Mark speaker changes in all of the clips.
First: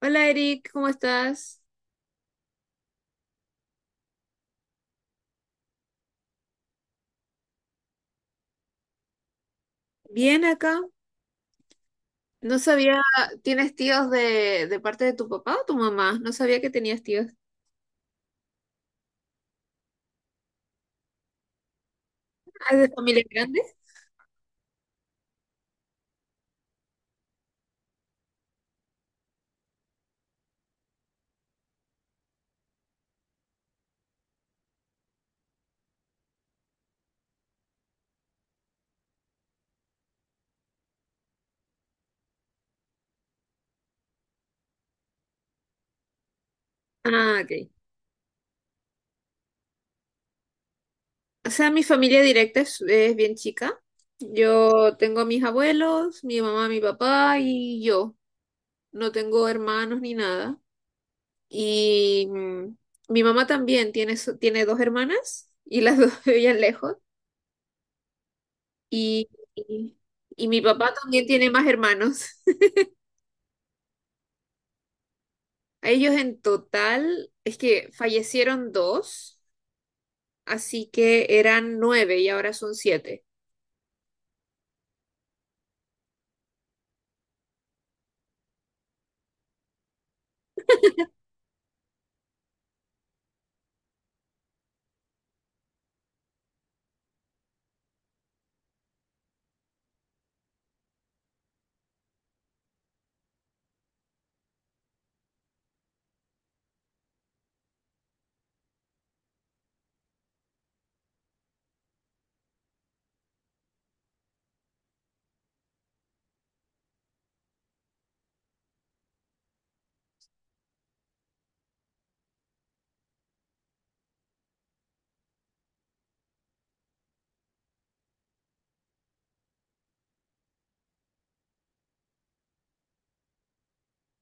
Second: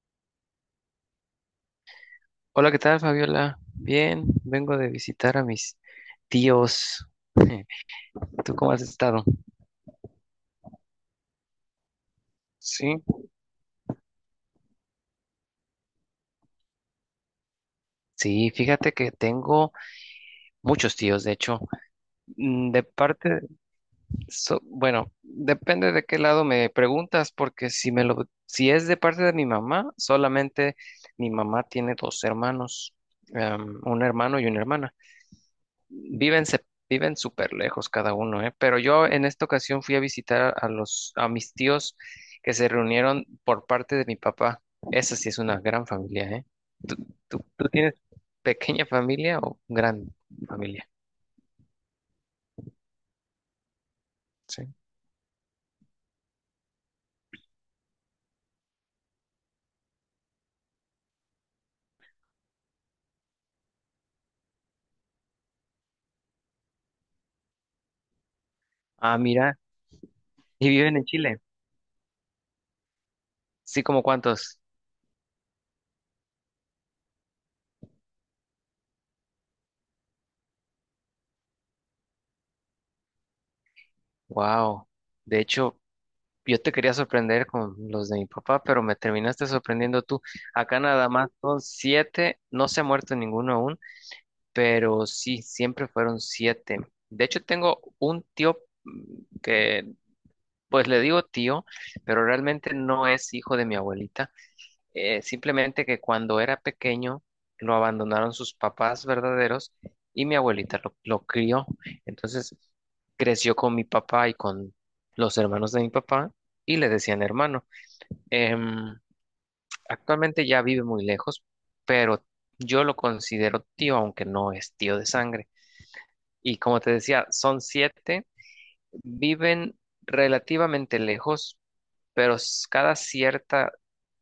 Speaker 1: Hola Eric, ¿cómo estás?
Speaker 2: Hola, ¿qué tal, Fabiola? Bien, vengo de visitar a mis tíos. ¿Tú cómo has estado?
Speaker 1: Bien acá. No sabía,
Speaker 2: Sí,
Speaker 1: ¿tienes tíos de parte de tu papá o tu mamá? No sabía que tenías tíos.
Speaker 2: sí, fíjate que tengo muchos tíos, de hecho.
Speaker 1: Ah, ¿es
Speaker 2: De
Speaker 1: de familia
Speaker 2: parte,
Speaker 1: grande?
Speaker 2: bueno, depende de qué lado me preguntas, porque si es de parte de mi mamá, solamente mi mamá tiene dos hermanos, un hermano y una hermana. Viven súper lejos cada uno, ¿eh? Pero yo en esta ocasión fui a visitar a mis tíos que se reunieron por parte de mi papá. Esa sí es una gran familia, ¿eh? ¿Tú,
Speaker 1: Ah,
Speaker 2: tú-
Speaker 1: ok.
Speaker 2: tú tienes pequeña familia o gran familia?
Speaker 1: O sea, mi familia directa es bien chica.
Speaker 2: Sí.
Speaker 1: Yo tengo a mis abuelos, mi mamá, mi papá y yo. No tengo hermanos ni nada. Y mi mamá también tiene, tiene dos hermanas y las dos vivían lejos.
Speaker 2: Ah,
Speaker 1: Y,
Speaker 2: mira,
Speaker 1: y, y mi
Speaker 2: y
Speaker 1: papá
Speaker 2: viven en
Speaker 1: también
Speaker 2: Chile.
Speaker 1: tiene más hermanos.
Speaker 2: Sí, ¿como cuántos?
Speaker 1: A ellos en total, es que fallecieron dos, así que eran nueve y ahora son siete.
Speaker 2: Wow. De hecho, yo te quería sorprender con los de mi papá, pero me terminaste sorprendiendo tú. Acá nada más son siete, no se ha muerto ninguno aún. Pero sí, siempre fueron siete. De hecho, tengo un tío mm, que, pues le digo tío, pero realmente no es hijo de mi abuelita. Simplemente que cuando era pequeño lo abandonaron sus papás verdaderos y mi abuelita lo crió. Entonces creció con mi papá y con los hermanos de mi papá y le decían hermano. Em, actualmente ya vive muy lejos, pero yo lo considero tío, aunque no es tío de sangre. Y como te decía, son siete, viven relativamente lejos, pero cada cierta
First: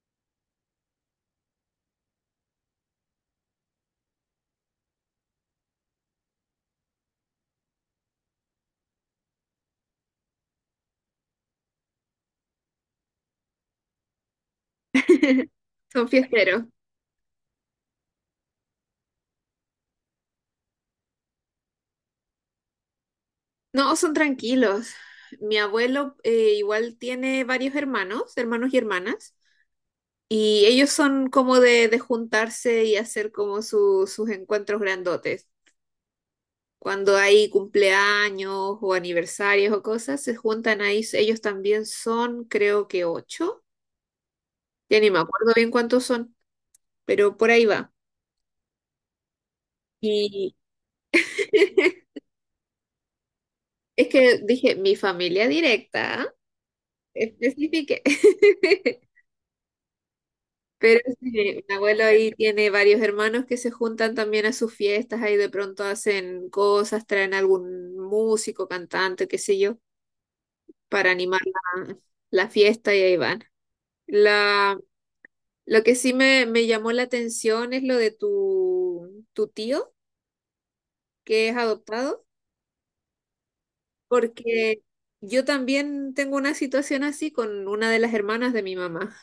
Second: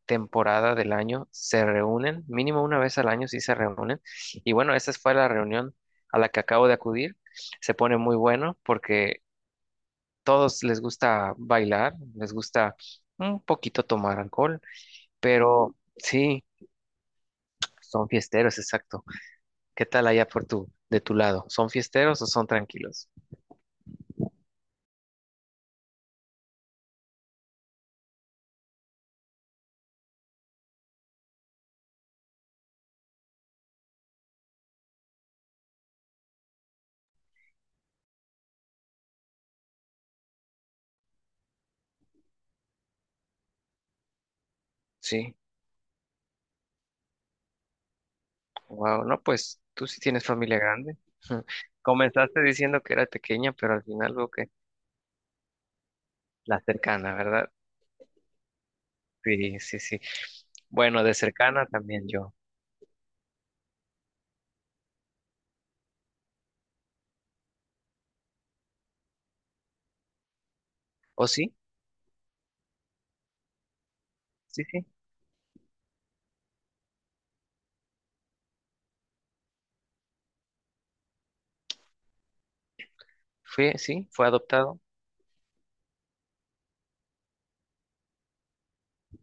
Speaker 2: temporada del año se reúnen, mínimo una vez al año sí se reúnen. Y bueno, esa fue la reunión a la que acabo de acudir. Se pone muy bueno porque todos les gusta bailar, les gusta un poquito tomar alcohol, pero
Speaker 1: Son
Speaker 2: sí,
Speaker 1: fiesteros.
Speaker 2: son fiesteros, exacto. ¿Qué tal allá por tu, de tu lado? ¿Son fiesteros o son tranquilos?
Speaker 1: No, son tranquilos. Mi abuelo igual tiene varios hermanos y hermanas, y ellos son como de juntarse y hacer como sus encuentros grandotes. Cuando hay cumpleaños o aniversarios o cosas, se juntan ahí. Ellos también son, creo que ocho. Ya ni me
Speaker 2: Sí.
Speaker 1: acuerdo bien cuántos son, pero por ahí va.
Speaker 2: Wow, no, pues tú sí tienes
Speaker 1: Y
Speaker 2: familia grande. Comenzaste diciendo que era pequeña, pero al
Speaker 1: es
Speaker 2: final veo
Speaker 1: que
Speaker 2: que
Speaker 1: dije, mi familia directa,
Speaker 2: la cercana, ¿verdad?
Speaker 1: especifique.
Speaker 2: Sí, sí, sí.
Speaker 1: Pero
Speaker 2: Bueno, de
Speaker 1: sí,
Speaker 2: cercana
Speaker 1: mi abuelo
Speaker 2: también
Speaker 1: ahí
Speaker 2: yo.
Speaker 1: tiene varios hermanos que se juntan también a sus fiestas, ahí de pronto hacen cosas, traen algún músico, cantante, qué sé yo, para
Speaker 2: ¿O
Speaker 1: animar
Speaker 2: sí?
Speaker 1: la fiesta y ahí van.
Speaker 2: Sí,
Speaker 1: La,
Speaker 2: sí.
Speaker 1: lo que sí me llamó la atención es lo de tu tío, que es adoptado,
Speaker 2: Fui, sí, fue
Speaker 1: porque
Speaker 2: adoptado.
Speaker 1: yo también tengo una situación así con una de las hermanas de mi mamá.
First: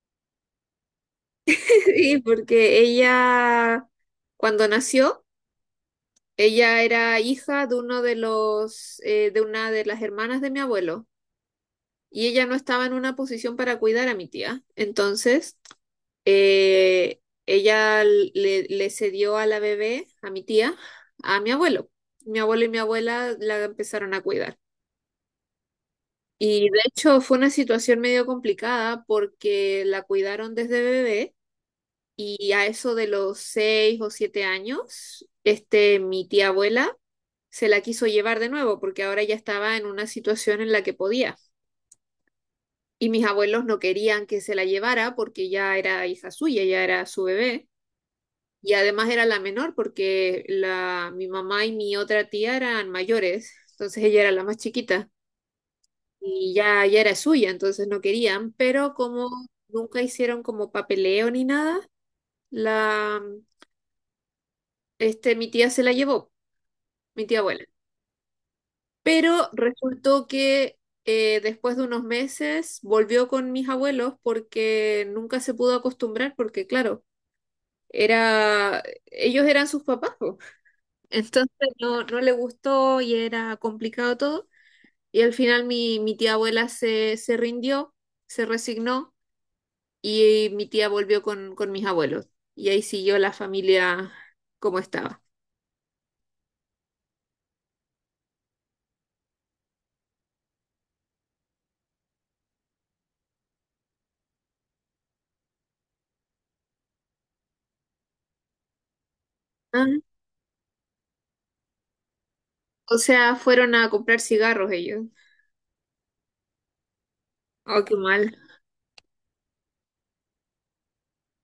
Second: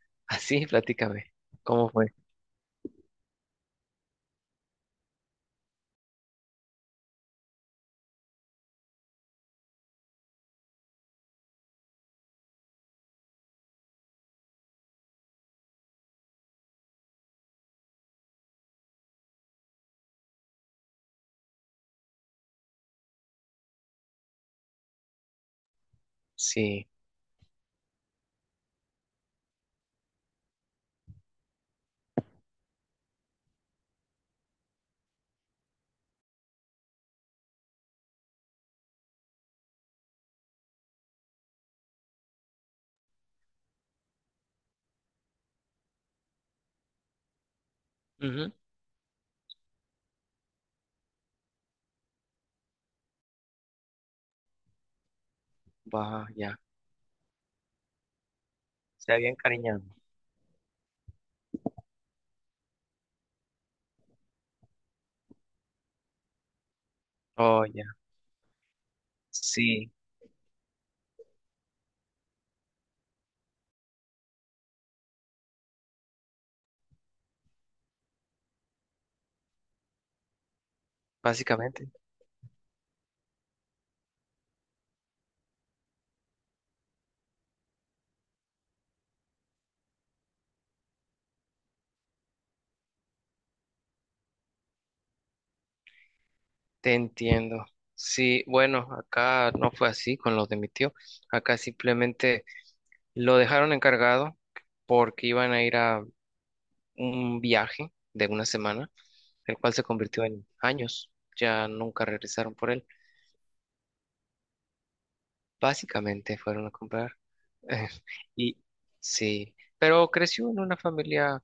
Speaker 2: Así, platícame. ¿Cómo fue?
Speaker 1: Sí, porque ella, cuando nació, ella era hija de una de las hermanas de mi abuelo, y ella no estaba en una posición para cuidar a mi tía. Entonces, ella le cedió a la bebé, a mi tía, a mi abuelo. Mi abuelo y mi abuela la empezaron a cuidar. Y de
Speaker 2: Sí.
Speaker 1: hecho fue una situación medio complicada porque la cuidaron desde bebé. Y a eso de los 6 o 7 años, este, mi tía abuela se la quiso llevar de nuevo porque ahora ya estaba en una situación en la que podía. Y mis abuelos no querían que se la llevara porque ya era hija suya, ya era su bebé.
Speaker 2: Ujú.
Speaker 1: Y además era la menor porque mi mamá y mi otra tía eran mayores, entonces ella era la más chiquita
Speaker 2: Va,
Speaker 1: y
Speaker 2: ya.
Speaker 1: ya era suya, entonces no querían, pero
Speaker 2: Se
Speaker 1: como
Speaker 2: había encariñado.
Speaker 1: nunca hicieron como papeleo ni nada, la, mi tía se la llevó. Mi tía abuela.
Speaker 2: Oh, ya.
Speaker 1: Pero
Speaker 2: Sí,
Speaker 1: resultó que después de unos meses volvió con mis abuelos porque nunca se pudo acostumbrar, porque claro, ellos eran sus papás, po. Entonces
Speaker 2: básicamente.
Speaker 1: no, no le gustó y era complicado todo. Y al final mi tía abuela se rindió, se resignó y mi tía volvió con mis abuelos. Y ahí siguió la familia como estaba.
Speaker 2: Te entiendo. Sí, bueno, acá no fue así con los de mi tío. Acá simplemente lo dejaron encargado porque iban a ir a un viaje de una semana, el cual se
Speaker 1: Ah,
Speaker 2: convirtió en años. Ya nunca regresaron por él.
Speaker 1: o sea, fueron a comprar cigarros ellos.
Speaker 2: Básicamente fueron a comprar.
Speaker 1: Oh, qué mal.
Speaker 2: Y sí, pero creció en una familia,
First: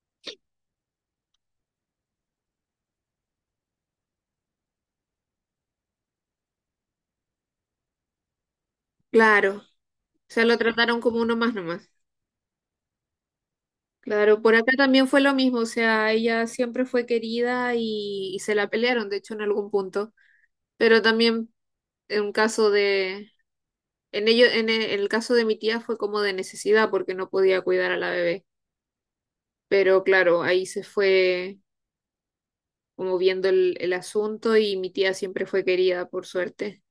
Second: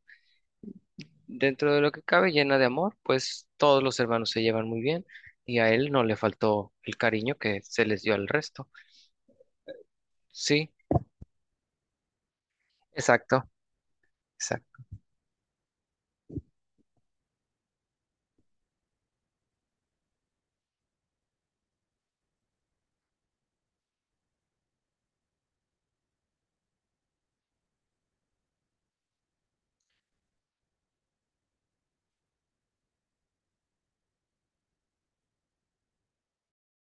Speaker 2: dentro de lo que cabe, llena de amor. Pues todos los hermanos se llevan muy bien y a él no le faltó el cariño que se les dio al resto.
Speaker 1: Claro. O sea, lo
Speaker 2: Sí,
Speaker 1: trataron como uno más nomás.
Speaker 2: exacto,
Speaker 1: Claro, por acá
Speaker 2: exacto.
Speaker 1: también fue lo mismo, o sea, ella siempre fue querida y se la pelearon, de hecho, en algún punto. Pero también en un caso de, en ello, en e- el caso de mi tía fue como de necesidad porque no podía cuidar a la bebé. Pero claro, ahí se fue como viendo el asunto y mi tía siempre fue querida, por suerte.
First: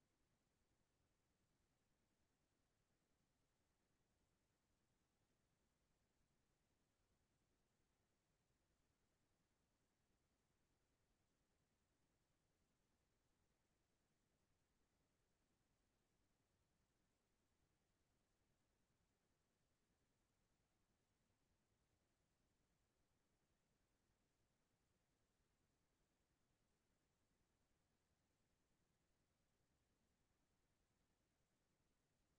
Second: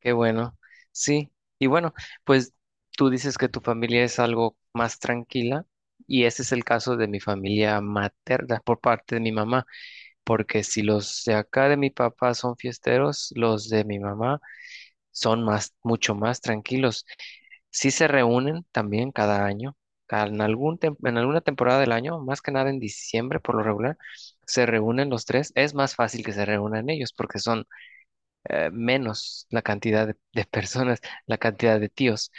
Speaker 2: Qué bueno, sí. Y bueno, pues tú dices que tu familia es algo más tranquila, y ese es el caso de mi familia materna, por parte de mi mamá, porque si los de acá de mi papá son fiesteros, los de mi mamá son más, mucho más tranquilos. Sí se reúnen también cada año, en alguna temporada del año, más que nada en diciembre por lo regular, se reúnen los tres. Es más fácil que se reúnan ellos porque son menos la cantidad de personas, la cantidad de tíos.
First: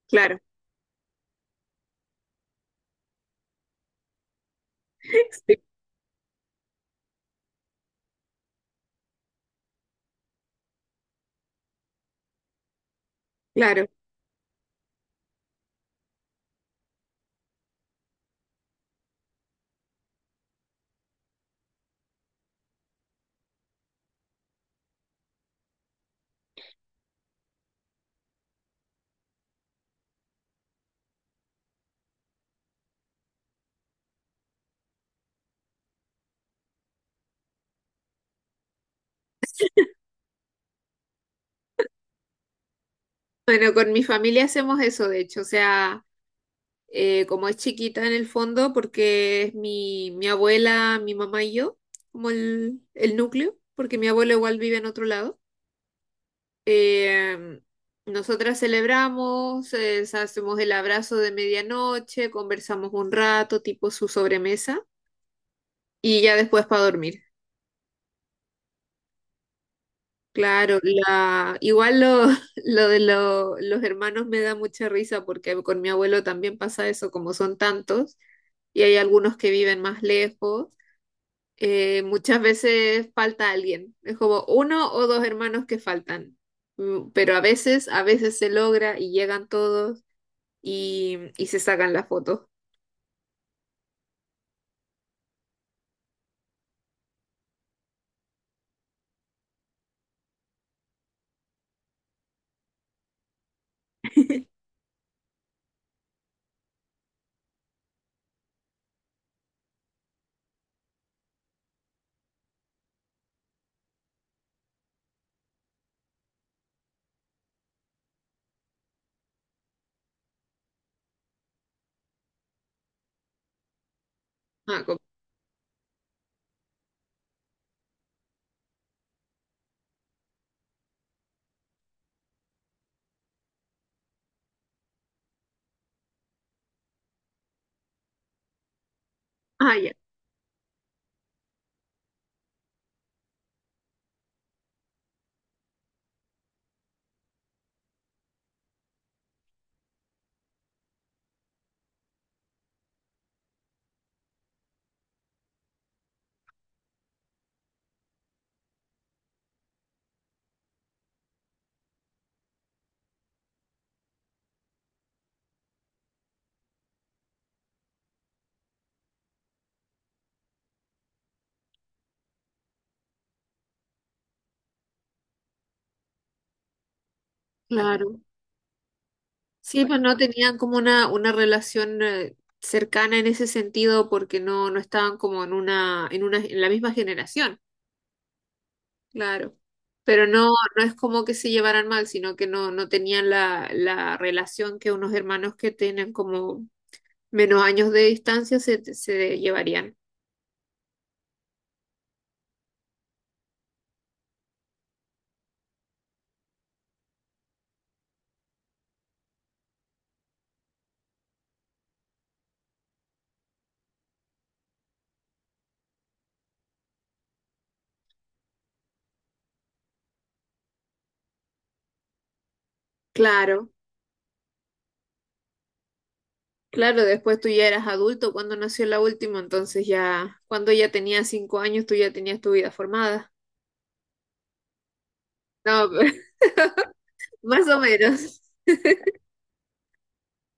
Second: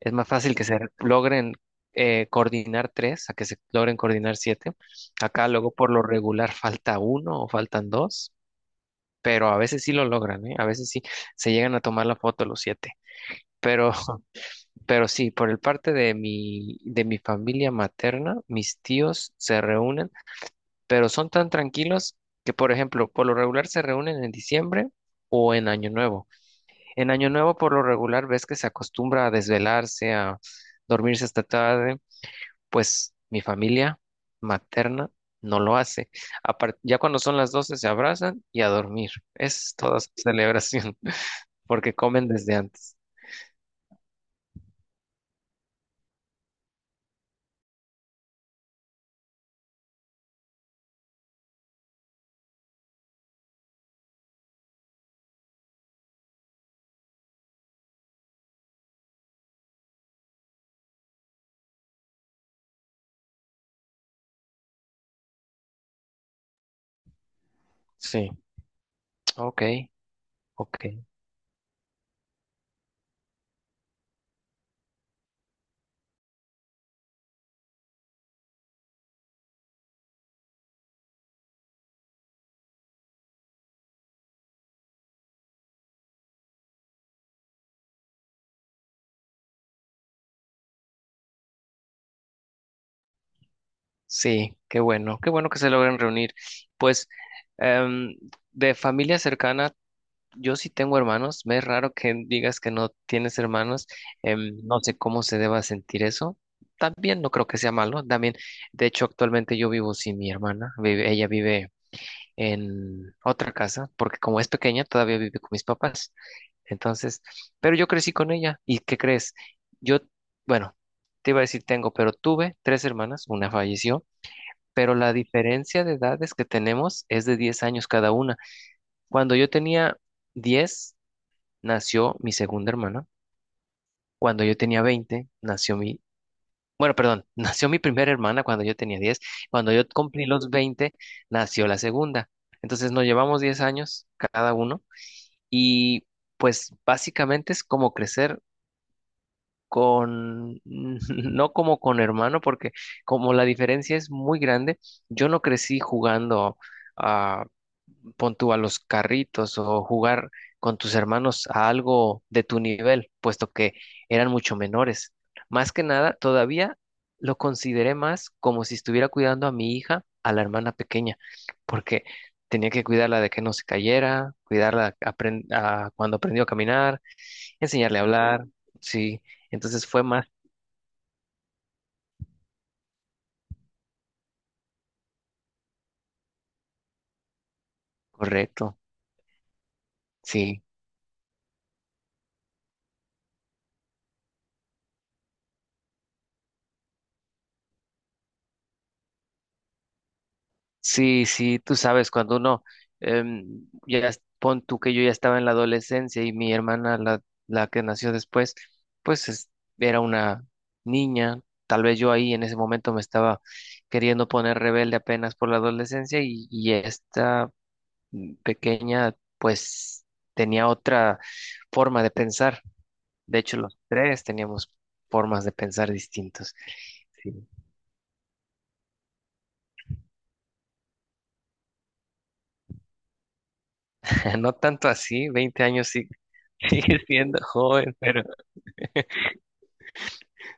Speaker 2: Es más
Speaker 1: Claro,
Speaker 2: fácil que se logren coordinar tres a que se logren coordinar siete. Acá
Speaker 1: sí,
Speaker 2: luego por lo regular falta uno o faltan dos, pero a veces sí lo logran, ¿eh? A veces sí se llegan a tomar la foto los siete.
Speaker 1: claro.
Speaker 2: Pero, pero sí, por el parte de mi, familia materna, mis tíos se reúnen, pero son tan tranquilos que, por ejemplo, por lo regular se reúnen en diciembre o en Año Nuevo. En Año Nuevo, por lo regular, ves que se acostumbra a desvelarse, a dormirse hasta tarde, pues mi familia materna no lo hace. Apar- ya cuando son las 12 se abrazan y a dormir. Es toda su celebración, porque comen desde antes.
Speaker 1: Bueno, con mi familia hacemos eso, de hecho, o sea, como es chiquita en el fondo, porque es mi abuela, mi mamá y yo, como el núcleo, porque mi abuelo igual vive en otro lado. Eh, Nosotras celebramos, hacemos el abrazo de medianoche, conversamos un rato, tipo su sobremesa, y ya después para dormir.
Speaker 2: Sí, ok, ok.
Speaker 1: Claro, igual lo de los hermanos me da mucha risa porque con mi abuelo también pasa eso, como son tantos, y hay algunos que viven más lejos. Muchas veces falta alguien. Es como uno o dos hermanos que faltan. Pero a veces se logra y llegan todos y se sacan la foto.
Speaker 2: Sí, qué bueno que se logren reunir. Pues em, de familia cercana, yo sí tengo hermanos, me es raro que digas que no tienes hermanos. No sé cómo se deba sentir eso, también no creo que sea malo, también. De hecho, actualmente yo vivo sin mi hermana, ella vive en otra casa, porque como es pequeña todavía vive con mis papás. Entonces, pero yo crecí con ella, ¿y qué crees? Yo, bueno, te iba a decir tengo, pero tuve tres hermanas, una falleció,
Speaker 1: Ah,
Speaker 2: pero la diferencia de edades que tenemos es de 10 años cada una. Cuando yo tenía 10 nació mi segunda hermana. Cuando yo tenía 20 nació mi, bueno, perdón, nació mi primera hermana cuando yo tenía 10. Cuando
Speaker 1: ah,
Speaker 2: yo
Speaker 1: ya,
Speaker 2: cumplí los 20 nació la segunda. Entonces nos llevamos 10 años cada uno, y pues básicamente es como crecer con, no como con hermano, porque como la diferencia es muy grande, yo no crecí jugando a, pon tú, a los carritos, o jugar con tus hermanos a algo de tu nivel, puesto que eran mucho menores. Más que nada, todavía lo consideré más como si estuviera cuidando a mi hija, a la hermana pequeña, porque tenía que cuidarla de que no se cayera, cuidarla cuando aprendió a caminar, enseñarle a
Speaker 1: claro.
Speaker 2: hablar, sí.
Speaker 1: Sí,
Speaker 2: Entonces
Speaker 1: pues
Speaker 2: fue
Speaker 1: no
Speaker 2: más
Speaker 1: tenían como una relación cercana en ese sentido porque no, no estaban como en la misma generación.
Speaker 2: correcto,
Speaker 1: Claro. Pero no,
Speaker 2: sí.
Speaker 1: no es como que se llevaran mal, sino que no, no tenían la relación que unos hermanos que tienen como menos años de distancia se llevarían.
Speaker 2: Sí, sí, tú sabes, cuando uno, ya pon tú que yo ya estaba en la adolescencia y mi hermana, la que nació después, pues era una niña. Tal vez yo ahí en ese momento me estaba queriendo poner rebelde apenas por la adolescencia, y, esta pequeña, pues tenía otra forma de pensar. De hecho,
Speaker 1: Claro,
Speaker 2: los tres teníamos formas de pensar distintas.
Speaker 1: claro, después tú
Speaker 2: Sí.
Speaker 1: ya eras adulto cuando nació la última, entonces ya, cuando ella tenía 5 años, tú ya tenías tu vida formada.
Speaker 2: No tanto así, 20
Speaker 1: No,
Speaker 2: años sí, sigue siendo
Speaker 1: más o
Speaker 2: joven. Pero
Speaker 1: menos.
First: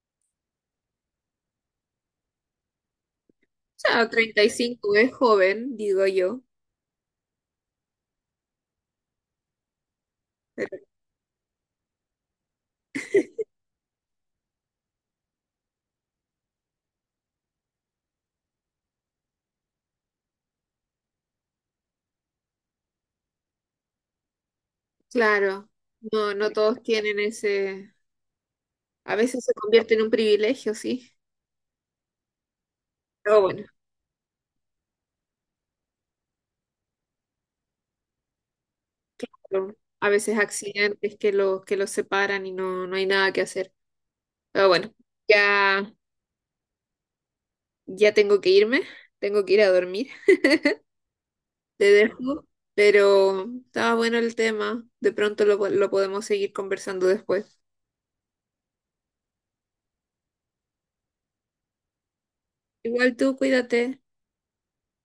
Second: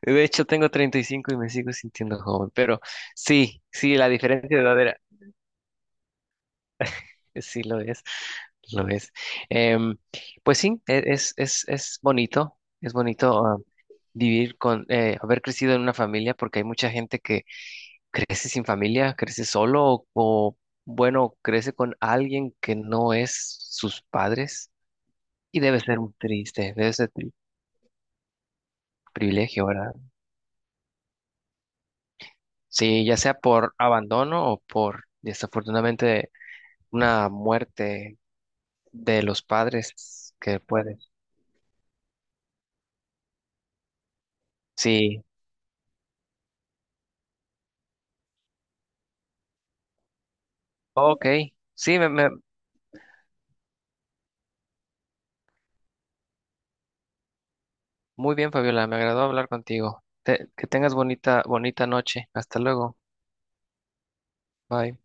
Speaker 2: de hecho tengo 35 y cinco y me sigo sintiendo joven, pero sí,
Speaker 1: O
Speaker 2: sí,
Speaker 1: sea,
Speaker 2: la
Speaker 1: treinta y
Speaker 2: diferencia de edad
Speaker 1: cinco
Speaker 2: era,
Speaker 1: es joven, digo yo.
Speaker 2: sí lo es, lo es. Em, pues sí, es bonito, es bonito vivir haber crecido en una familia, porque hay mucha gente que crece sin familia, crece solo bueno, crece con alguien que no es sus padres, y
Speaker 1: Claro,
Speaker 2: debe ser un
Speaker 1: no, no
Speaker 2: triste,
Speaker 1: todos
Speaker 2: debe ser
Speaker 1: tienen ese, a veces se
Speaker 2: privilegio,
Speaker 1: convierte
Speaker 2: ¿verdad?
Speaker 1: en un privilegio, sí.
Speaker 2: Sí, ya sea
Speaker 1: Pero bueno,
Speaker 2: por abandono o por, desafortunadamente, una muerte de los
Speaker 1: pero a
Speaker 2: padres
Speaker 1: veces
Speaker 2: que puede.
Speaker 1: accidentes que los separan y no, no hay nada que hacer. Pero bueno,
Speaker 2: Sí,
Speaker 1: ya, ya tengo que irme, tengo que ir a dormir.
Speaker 2: ok.
Speaker 1: Te
Speaker 2: Sí,
Speaker 1: dejo, pero estaba bueno el tema. De pronto lo podemos seguir conversando después.
Speaker 2: muy bien, Fabiola, me agradó hablar contigo. Que tengas bonita, bonita noche. Hasta luego.
Speaker 1: Igual tú, cuídate.
Speaker 2: Bye.